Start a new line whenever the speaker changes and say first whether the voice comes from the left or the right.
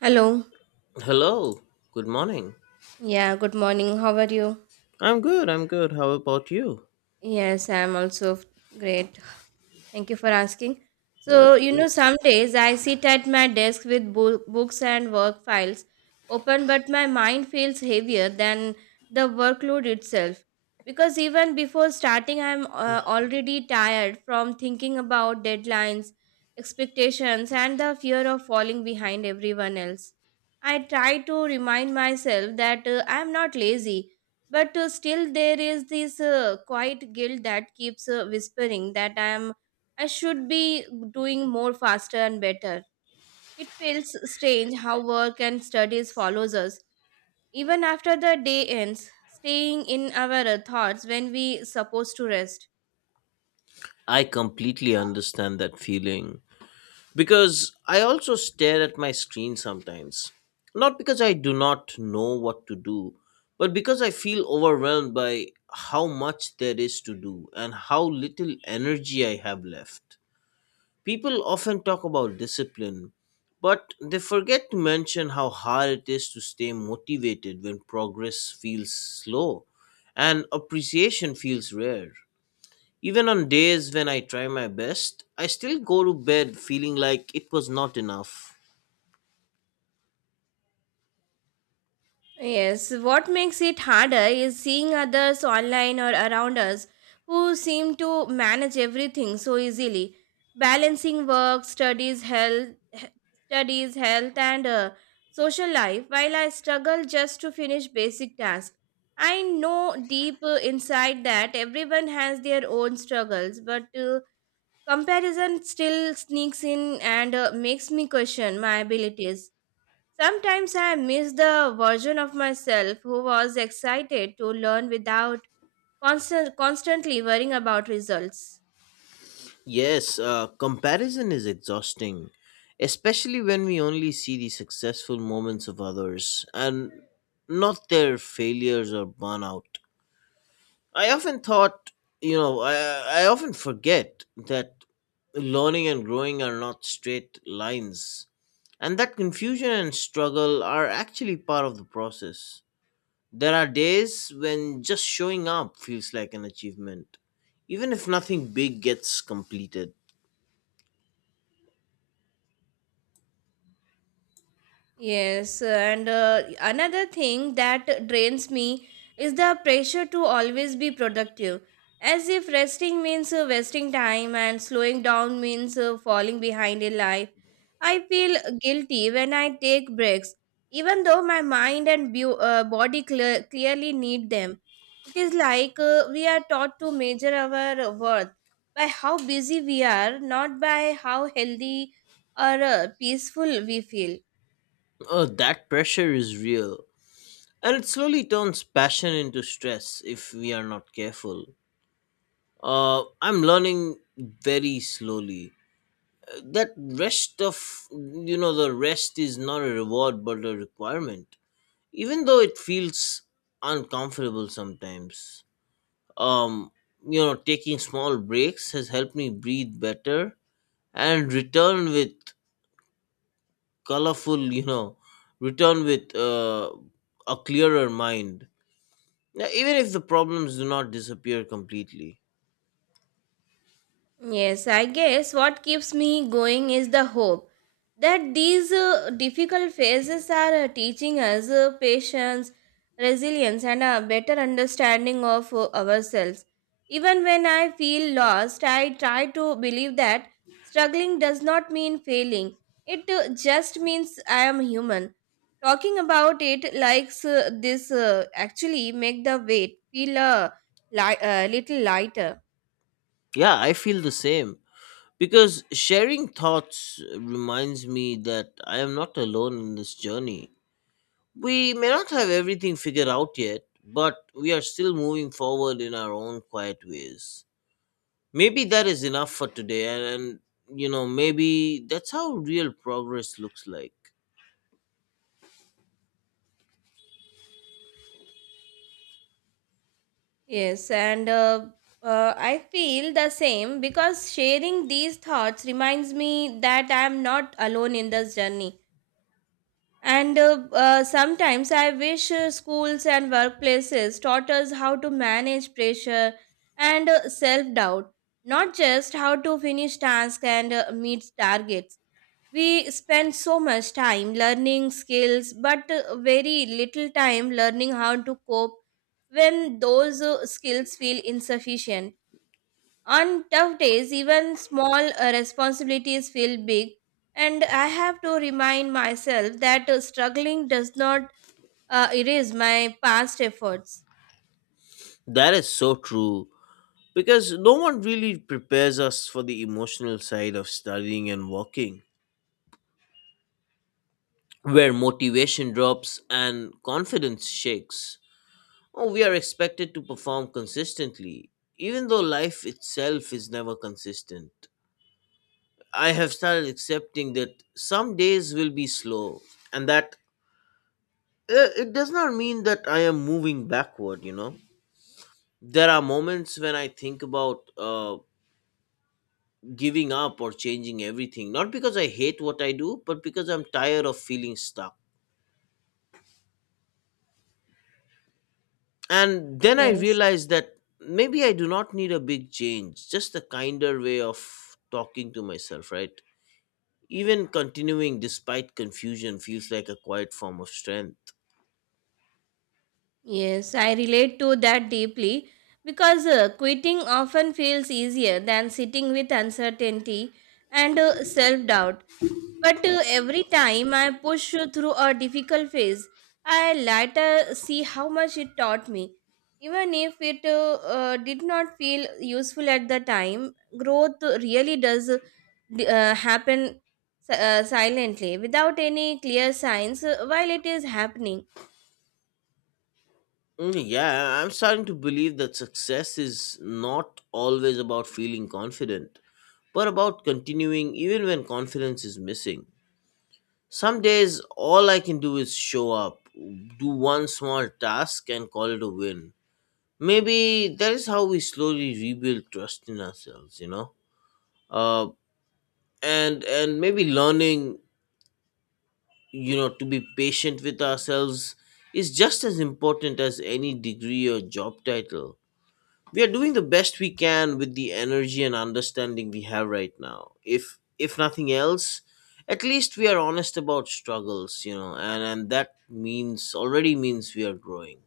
right: Hello.
left: Hello, good morning.
right: Yeah, good morning. How are you?
left: I'm good, I'm good. How about you?
right: Yes, I'm also great. Thank you for asking. So,
left: That's
right: you
left: good.
right: know, some days I sit at my desk with books and work files open, but my mind feels heavier than the workload itself. Because even before starting, I'm already tired from thinking about deadlines, expectations, and the fear of falling behind everyone else. I try to remind myself that I'm not lazy but still there is this quiet guilt that keeps whispering that I am I should be doing more, faster and better. It feels strange how work and studies follows us even after the day ends, staying in our thoughts when we supposed to rest.
left: I completely understand that feeling because I also stare at my screen sometimes. Not because I do not know what to do, but because I feel overwhelmed by how much there is to do and how little energy I have left. People often talk about discipline, but they forget to mention how hard it is to stay motivated when progress feels slow and appreciation feels rare. Even on days when I try my best, I still go to bed feeling like it was not enough.
right: Yes, what makes it harder is seeing others online or around us who seem to manage everything so easily, balancing work, studies, health, studies, health, and social life. While I struggle just to finish basic tasks, I know deep inside that everyone has their own struggles, but comparison still sneaks in and makes me question my abilities. Sometimes I miss the version of myself who was excited to learn without constantly worrying about results.
left: Yes, comparison is exhausting, especially when we only see the successful moments of others and not their failures or burnout. I often thought, you know, I often forget that learning and growing are not straight lines, and that confusion and struggle are actually part of the process. There are days when just showing up feels like an achievement, even if nothing big gets completed.
right: Yes, and another thing that drains me is the pressure to always be productive, as if resting means wasting time and slowing down means falling behind in life. I feel guilty when I take breaks, even though my mind and body clearly need them. It is like we are taught to measure our worth by how busy we are, not by how healthy or peaceful we feel.
left: Oh, that pressure is real, and it slowly turns passion into stress if we are not careful. I'm learning very slowly that rest of you know the rest is not a reward but a requirement, even though it feels uncomfortable sometimes. um Taking small breaks has helped me breathe better and return with colorful you know return with uh, a clearer mind. Yeah, even if the problems do not disappear completely.
right: Yes, I guess what keeps me going is the hope that these difficult phases are teaching us patience, resilience, and a better understanding of ourselves. Even when I feel lost, I try to believe that struggling does not mean failing, it just means I am human. Talking about it like this actually make the weight feel a little lighter.
left: Yeah, I feel the same. Because sharing thoughts reminds me that I am not alone in this journey. We may not have everything figured out yet, but we are still moving forward in our own quiet ways. Maybe that is enough for today, and maybe that's how real progress looks like.
right: Yes, and I feel the same because sharing these thoughts reminds me that I am not alone in this journey. And sometimes I wish schools and workplaces taught us how to manage pressure and self doubt, not just how to finish tasks and meet targets. We spend so much time learning skills, but very little time learning how to cope when those skills feel insufficient. On tough days, even small responsibilities feel big, and I have to remind myself that struggling does not erase my past efforts.
left: That is so true. Because no one really prepares us for the emotional side of studying and walking, where motivation drops and confidence shakes. Oh, we are expected to perform consistently, even though life itself is never consistent. I have started accepting that some days will be slow, and that it does not mean that I am moving backward. There are moments when I think about giving up or changing everything, not because I hate what I do, but because I'm tired of feeling stuck. And then I
right: Yes.
left: realize that maybe I do not need a big change, just a kinder way of talking to myself, right? Even continuing despite confusion feels like a quiet form of strength.
right: Yes, I relate to that deeply because quitting often feels easier than sitting with uncertainty and self doubt. But every time I push through a difficult phase, I later see how much it taught me. Even if it did not feel useful at the time, growth really does happen silently without any clear signs while it is happening.
left: Mm, yeah, I'm starting to believe that success is not always about feeling confident, but about continuing even when confidence is missing. Some days, all I can do is show up, do one small task, and call it a win. Maybe that is how we slowly rebuild trust in ourselves, you know? Uh, and maybe learning to be patient with ourselves is just as important as any degree or job title. We are doing the best we can with the energy and understanding we have right now. If nothing else, at least we are honest about struggles, and that means already means we are growing.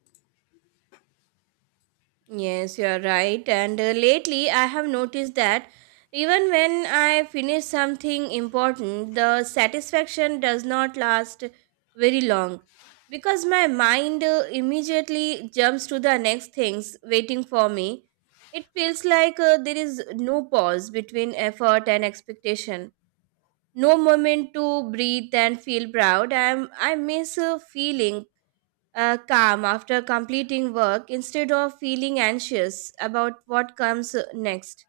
right: Yes, you're right. And lately, I have noticed that even when I finish something important, the satisfaction does not last very long because my mind immediately jumps to the next things waiting for me. It feels like there is no pause between effort and expectation, no moment to breathe and feel proud. I miss feeling calm after completing work instead of feeling anxious about what comes next.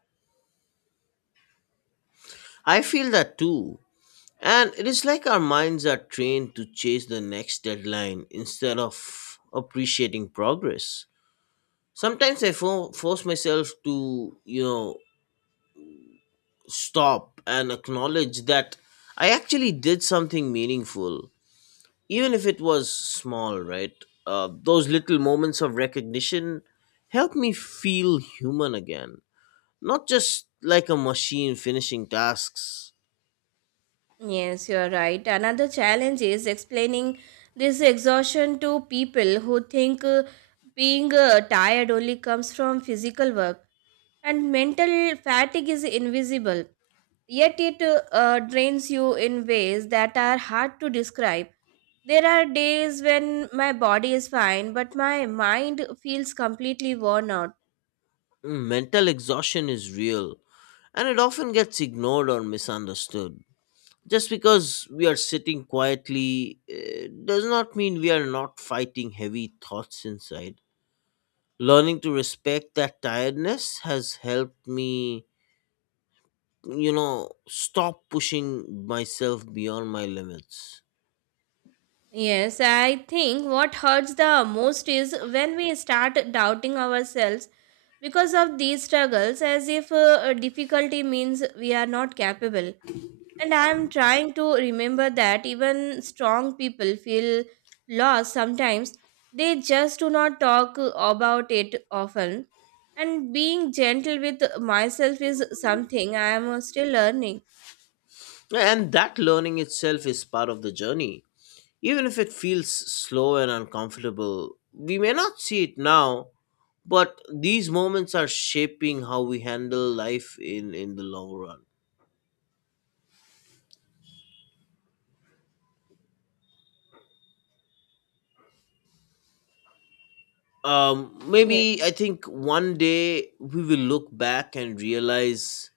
left: I feel that too, and it is like our minds are trained to chase the next deadline instead of appreciating progress. Sometimes I force myself to stop and acknowledge that I actually did something meaningful, even if it was small, right? Those little moments of recognition help me feel human again, not just like a machine finishing tasks.
right: Yes, you're right. Another challenge is explaining this exhaustion to people who think being tired only comes from physical work and mental fatigue is invisible. Yet it drains you in ways that are hard to describe. There are days when my body is fine, but my mind feels completely worn out.
left: Mental exhaustion is real, and it often gets ignored or misunderstood. Just because we are sitting quietly does not mean we are not fighting heavy thoughts inside. Learning to respect that tiredness has helped me stop pushing myself beyond my limits.
right: Yes, I think what hurts the most is when we start doubting ourselves because of these struggles, as if difficulty means we are not capable. And I am trying to remember that even strong people feel lost sometimes, they just do not talk about it often. And being gentle with myself is something I am still learning.
left: And that learning itself is part of the journey. Even if it feels slow and uncomfortable, we may not see it now, but these moments are shaping how we handle life in the long run. Maybe I think one day we will look back and realize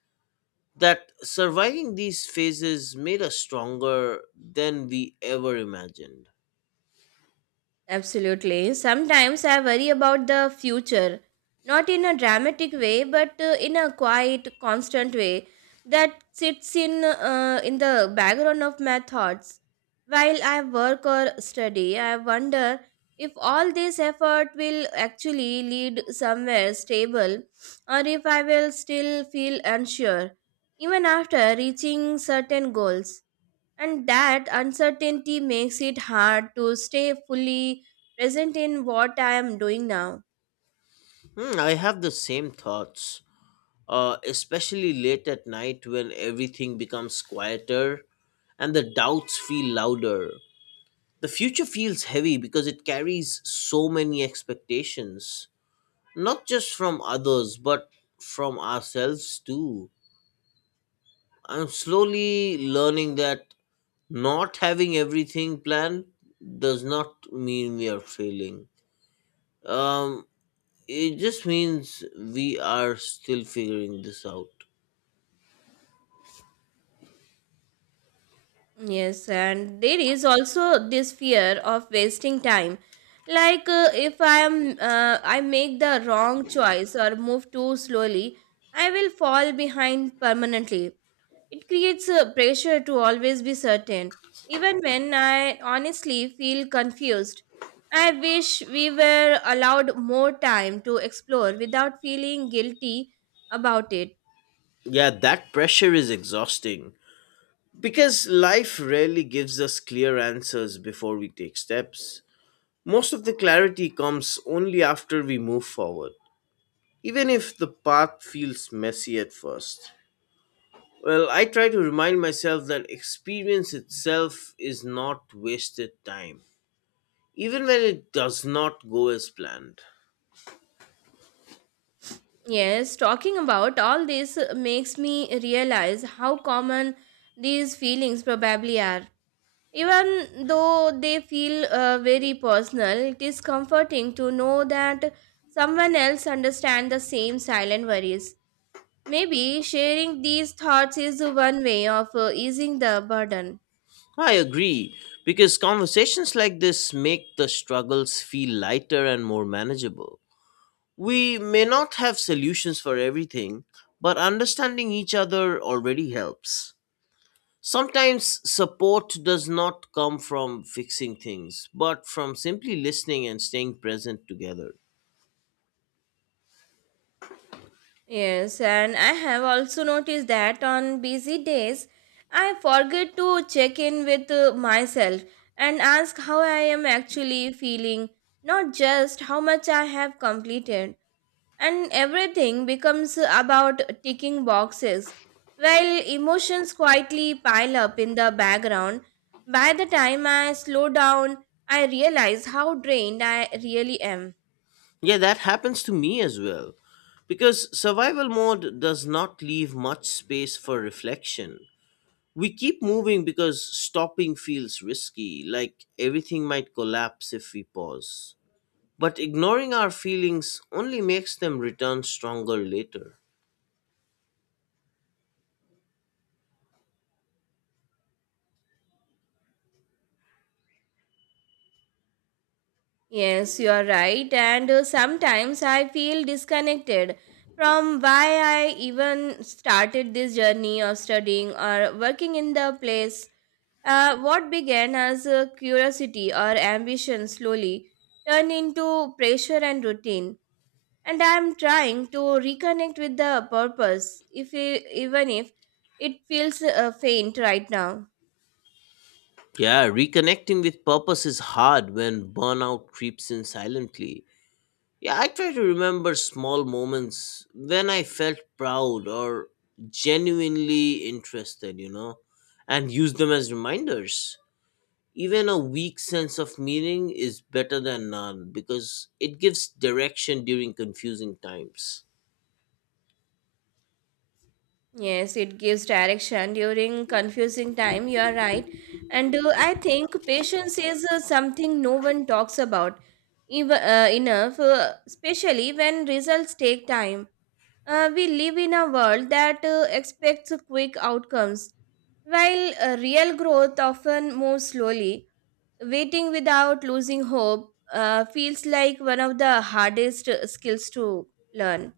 left: that surviving these phases made us stronger than we ever imagined.
right: Absolutely. Sometimes I worry about the future, not in a dramatic way, but in a quiet, constant way that sits in the background of my thoughts. While I work or study, I wonder if all this effort will actually lead somewhere stable or if I will still feel unsure even after reaching certain goals. And that uncertainty makes it hard to stay fully present in what I am doing now.
left: Hmm, I have the same thoughts, especially late at night when everything becomes quieter and the doubts feel louder. The future feels heavy because it carries so many expectations, not just from others, but from ourselves too. I'm slowly learning that not having everything planned does not mean we are failing. Um, it just means we are still figuring this out.
right: Yes, and there is also this fear of wasting time. Like if I am I make the wrong choice or move too slowly, I will fall behind permanently. It creates a pressure to always be certain, even when I honestly feel confused. I wish we were allowed more time to explore without feeling guilty about it.
left: Yeah, that pressure is exhausting because life rarely gives us clear answers before we take steps. Most of the clarity comes only after we move forward, even if the path feels messy at first. Well, I try to remind myself that experience itself is not wasted time, even when it does not go as planned.
right: Yes, talking about all this makes me realize how common these feelings probably are. Even though they feel very personal, it is comforting to know that someone else understands the same silent worries. Maybe sharing these thoughts is one way of easing the burden.
left: I agree, because conversations like this make the struggles feel lighter and more manageable. We may not have solutions for everything, but understanding each other already helps. Sometimes support does not come from fixing things, but from simply listening and staying present together.
right: Yes, and I have also noticed that on busy days, I forget to check in with myself and ask how I am actually feeling, not just how much I have completed. And everything becomes about ticking boxes while emotions quietly pile up in the background. By the time I slow down, I realize how drained I really am.
left: Yeah, that happens to me as well. Because survival mode does not leave much space for reflection. We keep moving because stopping feels risky, like everything might collapse if we pause. But ignoring our feelings only makes them return stronger later.
right: Yes, you are right. And sometimes I feel disconnected from why I even started this journey of studying or working in the place. What began as a curiosity or ambition slowly turned into pressure and routine. And I am trying to reconnect with the purpose, if even if it feels faint right now.
left: Yeah, reconnecting with purpose is hard when burnout creeps in silently. Yeah, I try to remember small moments when I felt proud or genuinely interested, and use them as reminders. Even a weak sense of meaning is better than none because it gives direction during confusing times.
right: Yes, it gives direction during confusing time. You are right. And I think patience is something no one talks about even, enough, especially when results take time. We live in a world that expects quick outcomes, while real growth often moves slowly. Waiting without losing hope feels like one of the hardest skills to learn.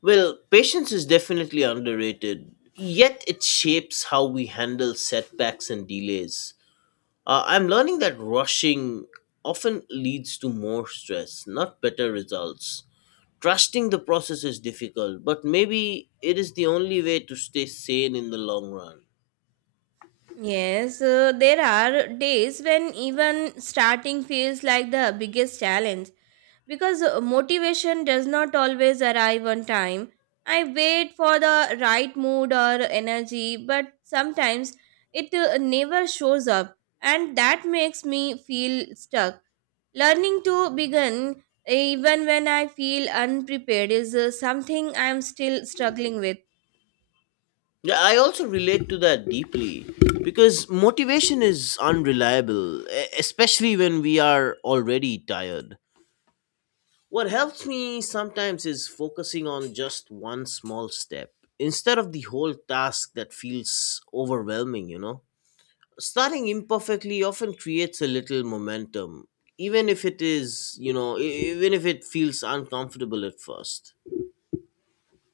left: Well, patience is definitely underrated, yet it shapes how we handle setbacks and delays. I'm learning that rushing often leads to more stress, not better results. Trusting the process is difficult, but maybe it is the only way to stay sane in the long run.
right: Yes, there are days when even starting feels like the biggest challenge because motivation does not always arrive on time. I wait for the right mood or energy, but sometimes it never shows up, and that makes me feel stuck. Learning to begin even when I feel unprepared is something I'm still struggling with.
left: Yeah, I also relate to that deeply because motivation is unreliable, especially when we are already tired. What helps me sometimes is focusing on just one small step instead of the whole task that feels overwhelming, you know? Starting imperfectly often creates a little momentum, even if it is you know e- even if it feels uncomfortable at first.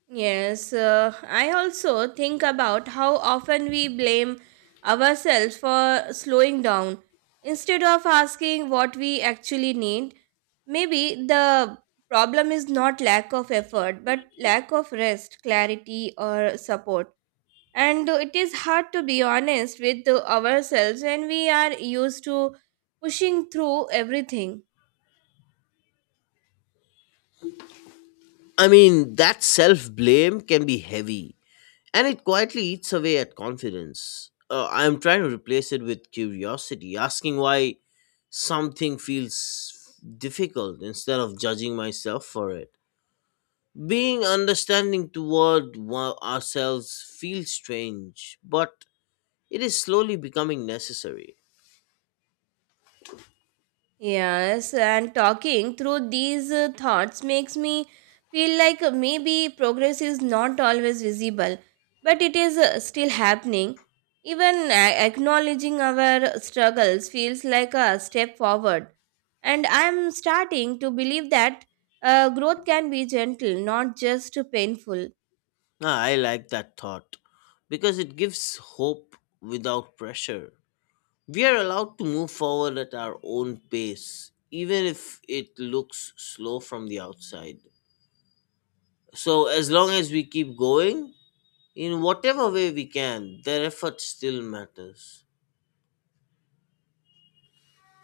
right: Yes, I also think about how often we blame ourselves for slowing down. Instead of asking what we actually need, maybe the problem is not lack of effort, but lack of rest, clarity, or support. And it is hard to be honest with ourselves when we are used to pushing through everything.
left: I mean, that self blame can be heavy, and it quietly eats away at confidence. I'm trying to replace it with curiosity, asking why something feels difficult instead of judging myself for it. Being understanding toward ourselves feels strange, but it is slowly becoming necessary.
right: Yes, and talking through these thoughts makes me feel like maybe progress is not always visible, but it is still happening. Even acknowledging our struggles feels like a step forward, and I am starting to believe that growth can be gentle, not just painful.
left: Ah, I like that thought because it gives hope without pressure. We are allowed to move forward at our own pace, even if it looks slow from the outside. So, as long as we keep going, in whatever way we can, their effort still matters.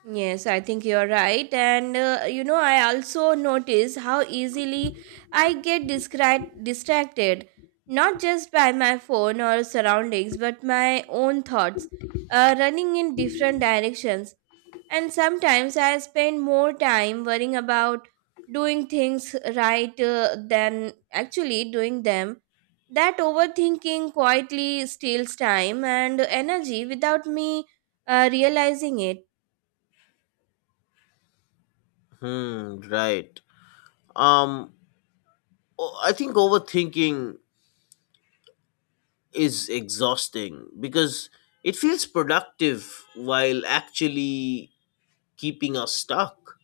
right: Yes, I think you're right. And you know, I also notice how easily I get distracted, not just by my phone or surroundings, but my own thoughts running in different directions. And sometimes I spend more time worrying about doing things right than actually doing them. That overthinking quietly steals time and energy without me realizing it.
left: Hmm, right. Um, I think overthinking is exhausting because it feels productive while actually keeping us stuck.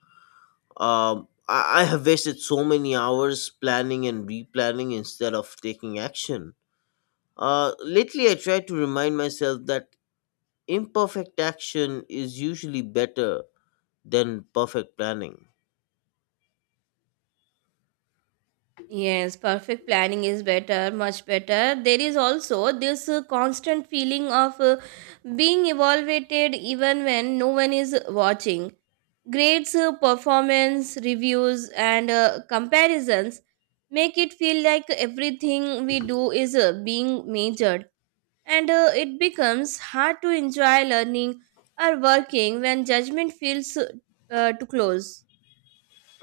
left: I have wasted so many hours planning and replanning instead of taking action. Lately, I try to remind myself that imperfect action is usually better than perfect planning.
right: Yes, perfect planning is better, much better. There is also this constant feeling of being evaluated even when no one is watching. Grades, performance, reviews, and comparisons make it feel like everything we do is being measured, and it becomes hard to enjoy learning or working when judgment feels too close.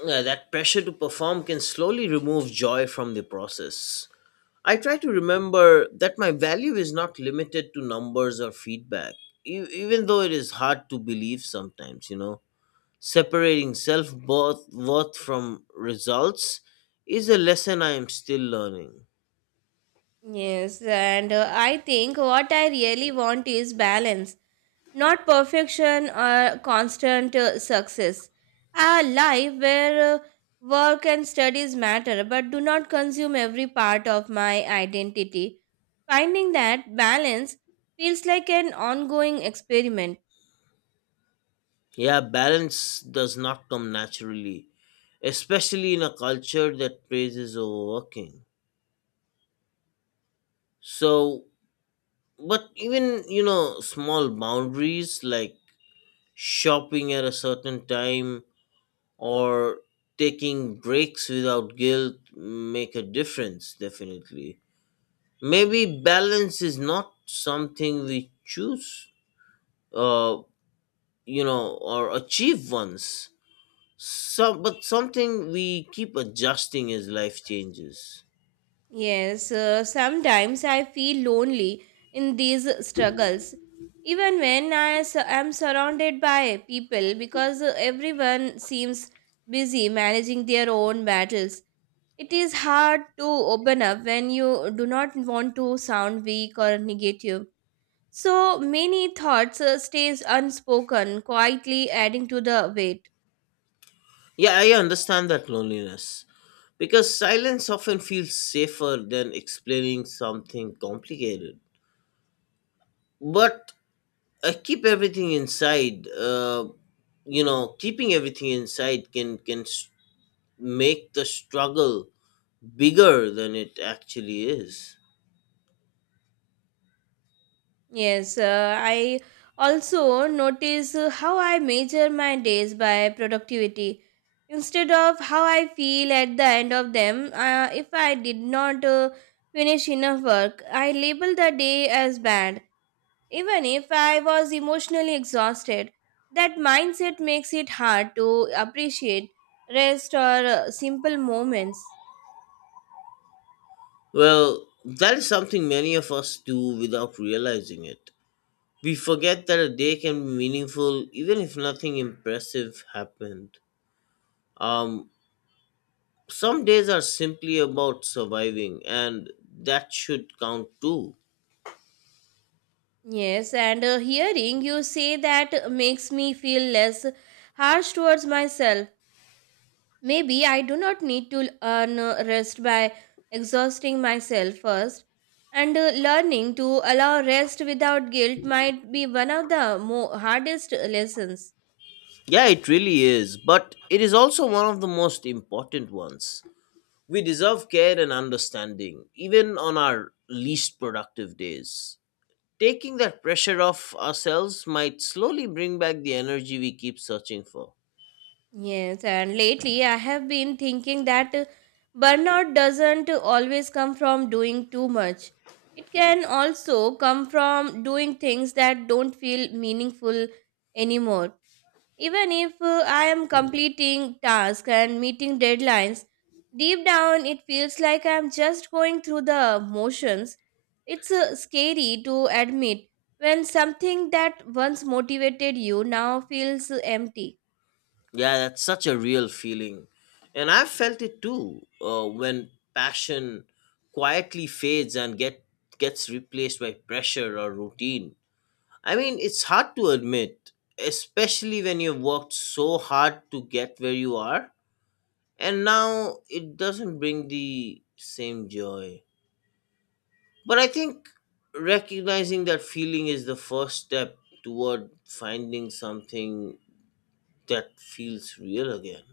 left: Yeah, that pressure to perform can slowly remove joy from the process. I try to remember that my value is not limited to numbers or feedback, even though it is hard to believe sometimes. Separating self worth from results is a lesson I am still learning.
right: Yes, and I think what I really want is balance, not perfection or constant success. A life where work and studies matter but do not consume every part of my identity. Finding that balance feels like an ongoing experiment.
left: Yeah, balance does not come naturally, especially in a culture that praises overworking. So, but even, small boundaries like shopping at a certain time or taking breaks without guilt make a difference, definitely. Maybe balance is not something we choose, uh, or achieve once. But something we keep adjusting as life changes.
right: Yes, sometimes I feel lonely in these struggles, even when am surrounded by people because everyone seems busy managing their own battles. It is hard to open up when you do not want to sound weak or negative. So many thoughts stays unspoken, quietly adding to the weight.
left: Yeah, I understand that loneliness because silence often feels safer than explaining something complicated. But I keep everything inside. Keeping everything inside can make the struggle bigger than it actually is.
right: Yes, I also notice how I measure my days by productivity instead of how I feel at the end of them. If I did not finish enough work, I label the day as bad, even if I was emotionally exhausted. That mindset makes it hard to appreciate rest or simple moments.
left: Well, that is something many of us do without realizing it. We forget that a day can be meaningful even if nothing impressive happened. Um, some days are simply about surviving, and that should count too.
right: Yes, and hearing you say that makes me feel less harsh towards myself. Maybe I do not need to earn rest by exhausting myself first, and learning to allow rest without guilt might be one of the hardest lessons.
left: Yeah, it really is, but it is also one of the most important ones. We deserve care and understanding, even on our least productive days. Taking that pressure off ourselves might slowly bring back the energy we keep searching for.
right: Yes, and lately I have been thinking that burnout doesn't always come from doing too much. It can also come from doing things that don't feel meaningful anymore. Even if I am completing tasks and meeting deadlines, deep down it feels like I am just going through the motions. It's scary to admit when something that once motivated you now feels empty.
left: Yeah, that's such a real feeling. And I've felt it too when passion quietly fades and gets replaced by pressure or routine. I mean, it's hard to admit, especially when you've worked so hard to get where you are, and now it doesn't bring the same joy. But I think recognizing that feeling is the first step toward finding something that feels real again.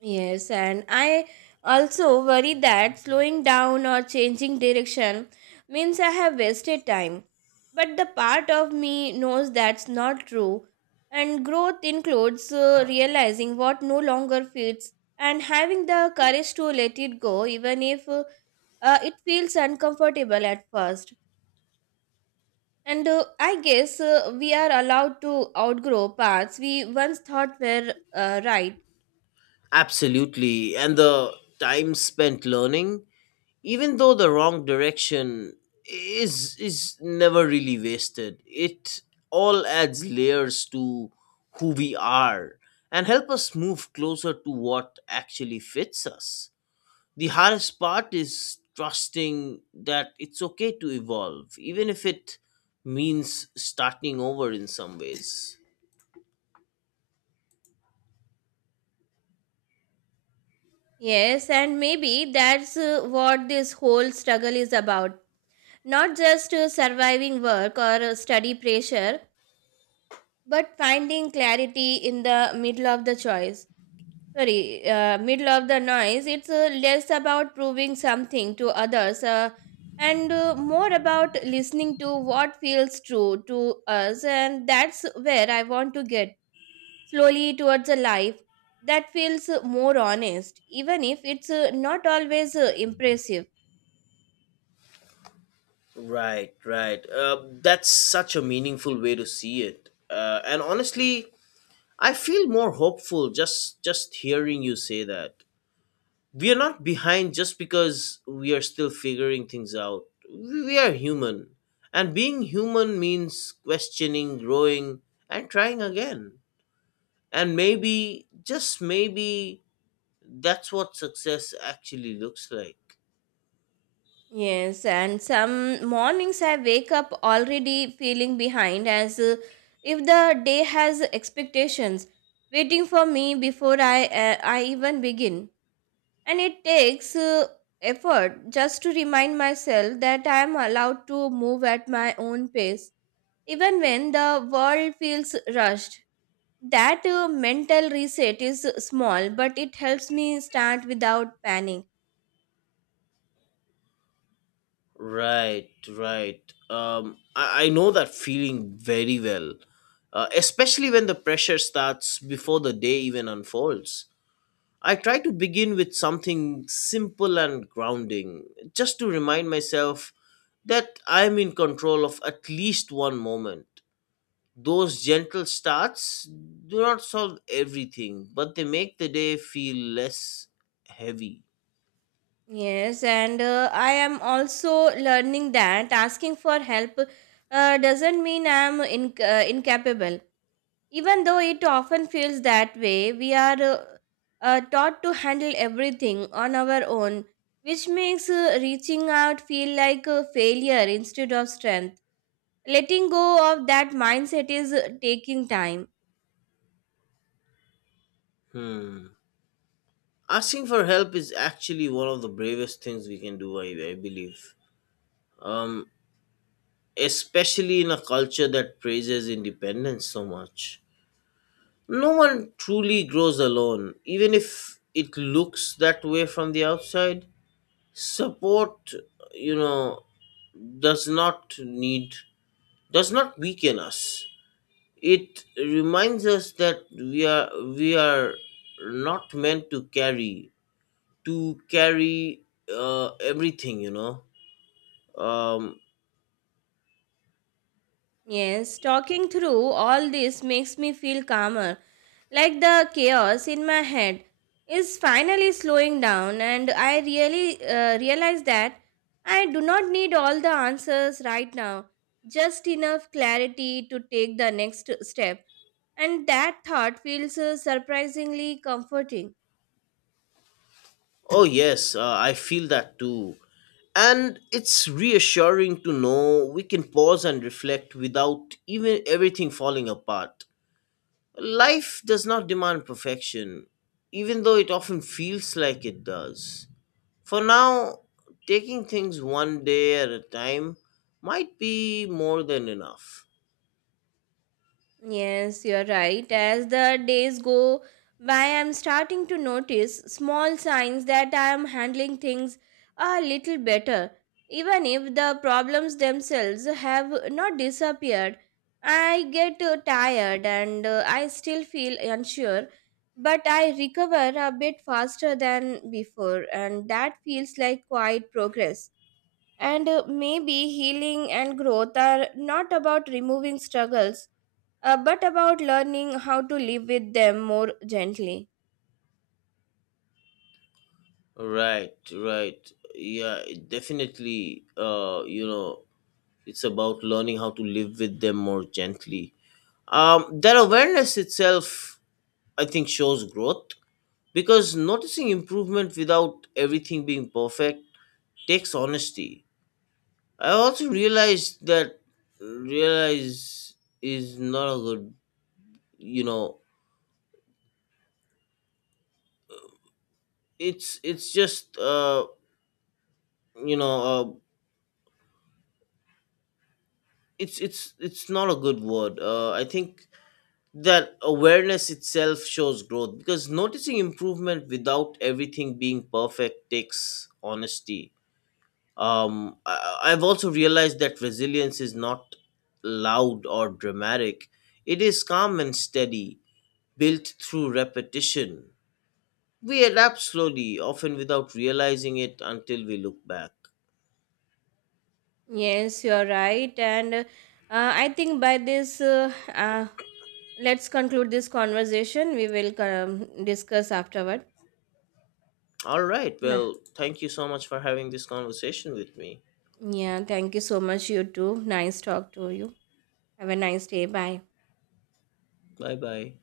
right: Yes, and I also worry that slowing down or changing direction means I have wasted time. But the part of me knows that's not true. And growth includes realizing what no longer fits and having the courage to let it go, even if it feels uncomfortable at first. And I guess we are allowed to outgrow paths we once thought were right.
left: Absolutely. And the time spent learning, even though the wrong direction, is never really wasted. It all adds layers to who we are and help us move closer to what actually fits us. The hardest part is trusting that it's okay to evolve, even if it means starting over in some ways.
right: Yes, and maybe that's what this whole struggle is about. Not just surviving work or study pressure, but finding clarity in the middle of the choice. Sorry, middle of the noise. It's less about proving something to others and more about listening to what feels true to us. And that's where I want to get slowly towards a life that feels more honest, even if it's not always impressive.
left: Right, right. That's such a meaningful way to see it, and honestly I feel more hopeful just hearing you say that we are not behind just because we are still figuring things out. We are human, and being human means questioning, growing, and trying again. And maybe, just maybe, that's what success actually looks like.
right: Yes, and some mornings I wake up already feeling behind as if the day has expectations waiting for me before I even begin. And it takes effort just to remind myself that I am allowed to move at my own pace, even when the world feels rushed. That mental reset is small, but it helps me start without panic.
left: Right, right. I know that feeling very well, especially when the pressure starts before the day even unfolds. I try to begin with something simple and grounding, just to remind myself that I'm in control of at least one moment. Those gentle starts do not solve everything, but they make the day feel less heavy.
right: Yes, and I am also learning that asking for help doesn't mean I'm incapable. Even though it often feels that way, we are taught to handle everything on our own, which makes reaching out feel like a failure instead of strength. Letting go of that mindset is taking time.
left: Asking for help is actually one of the bravest things we can do, I believe. Um, Especially in a culture that praises independence so much. No one truly grows alone, even if it looks that way from the outside. Support, you know, does not need, does not weaken us. It reminds us that we are not meant to carry everything. Um,
right: Yes, talking through all this makes me feel calmer, like the chaos in my head is finally slowing down, and I really realize that I do not need all the answers right now, just enough clarity to take the next step. And that thought feels surprisingly comforting.
left: oh yes, I feel that too. And it's reassuring to know we can pause and reflect without even everything falling apart. Life does not demand perfection, even though it often feels like it does. For now, taking things one day at a time might be more than enough.
right: Yes, you're right. As the days go by, I'm starting to notice small signs that I'm handling things a little better, even if the problems themselves have not disappeared. I get tired and I still feel unsure, but I recover a bit faster than before, and that feels like quiet progress. And maybe healing and growth are not about removing struggles but about learning how to live with them more gently.
left: Right, right. Yeah, it definitely. It's about learning how to live with them more gently. That awareness itself, I think, shows growth because noticing improvement without everything being perfect takes honesty. I also realized that realize is not a good, you know, it's just you know uh it's not a good word, I think. That awareness itself shows growth because noticing improvement without everything being perfect takes honesty. I've also realized that resilience is not loud or dramatic. It is calm and steady, built through repetition. We adapt slowly, often without realizing it until we look back.
right: Yes, you're right. And I think by this, let's conclude this conversation. We will discuss afterward.
left: All right.
right: Nah.
left: Well, thank you so much for having this conversation with me.
right: Yeah, thank you so much, you too. Nice talk to you. Have a nice day. Bye.
left: Bye bye.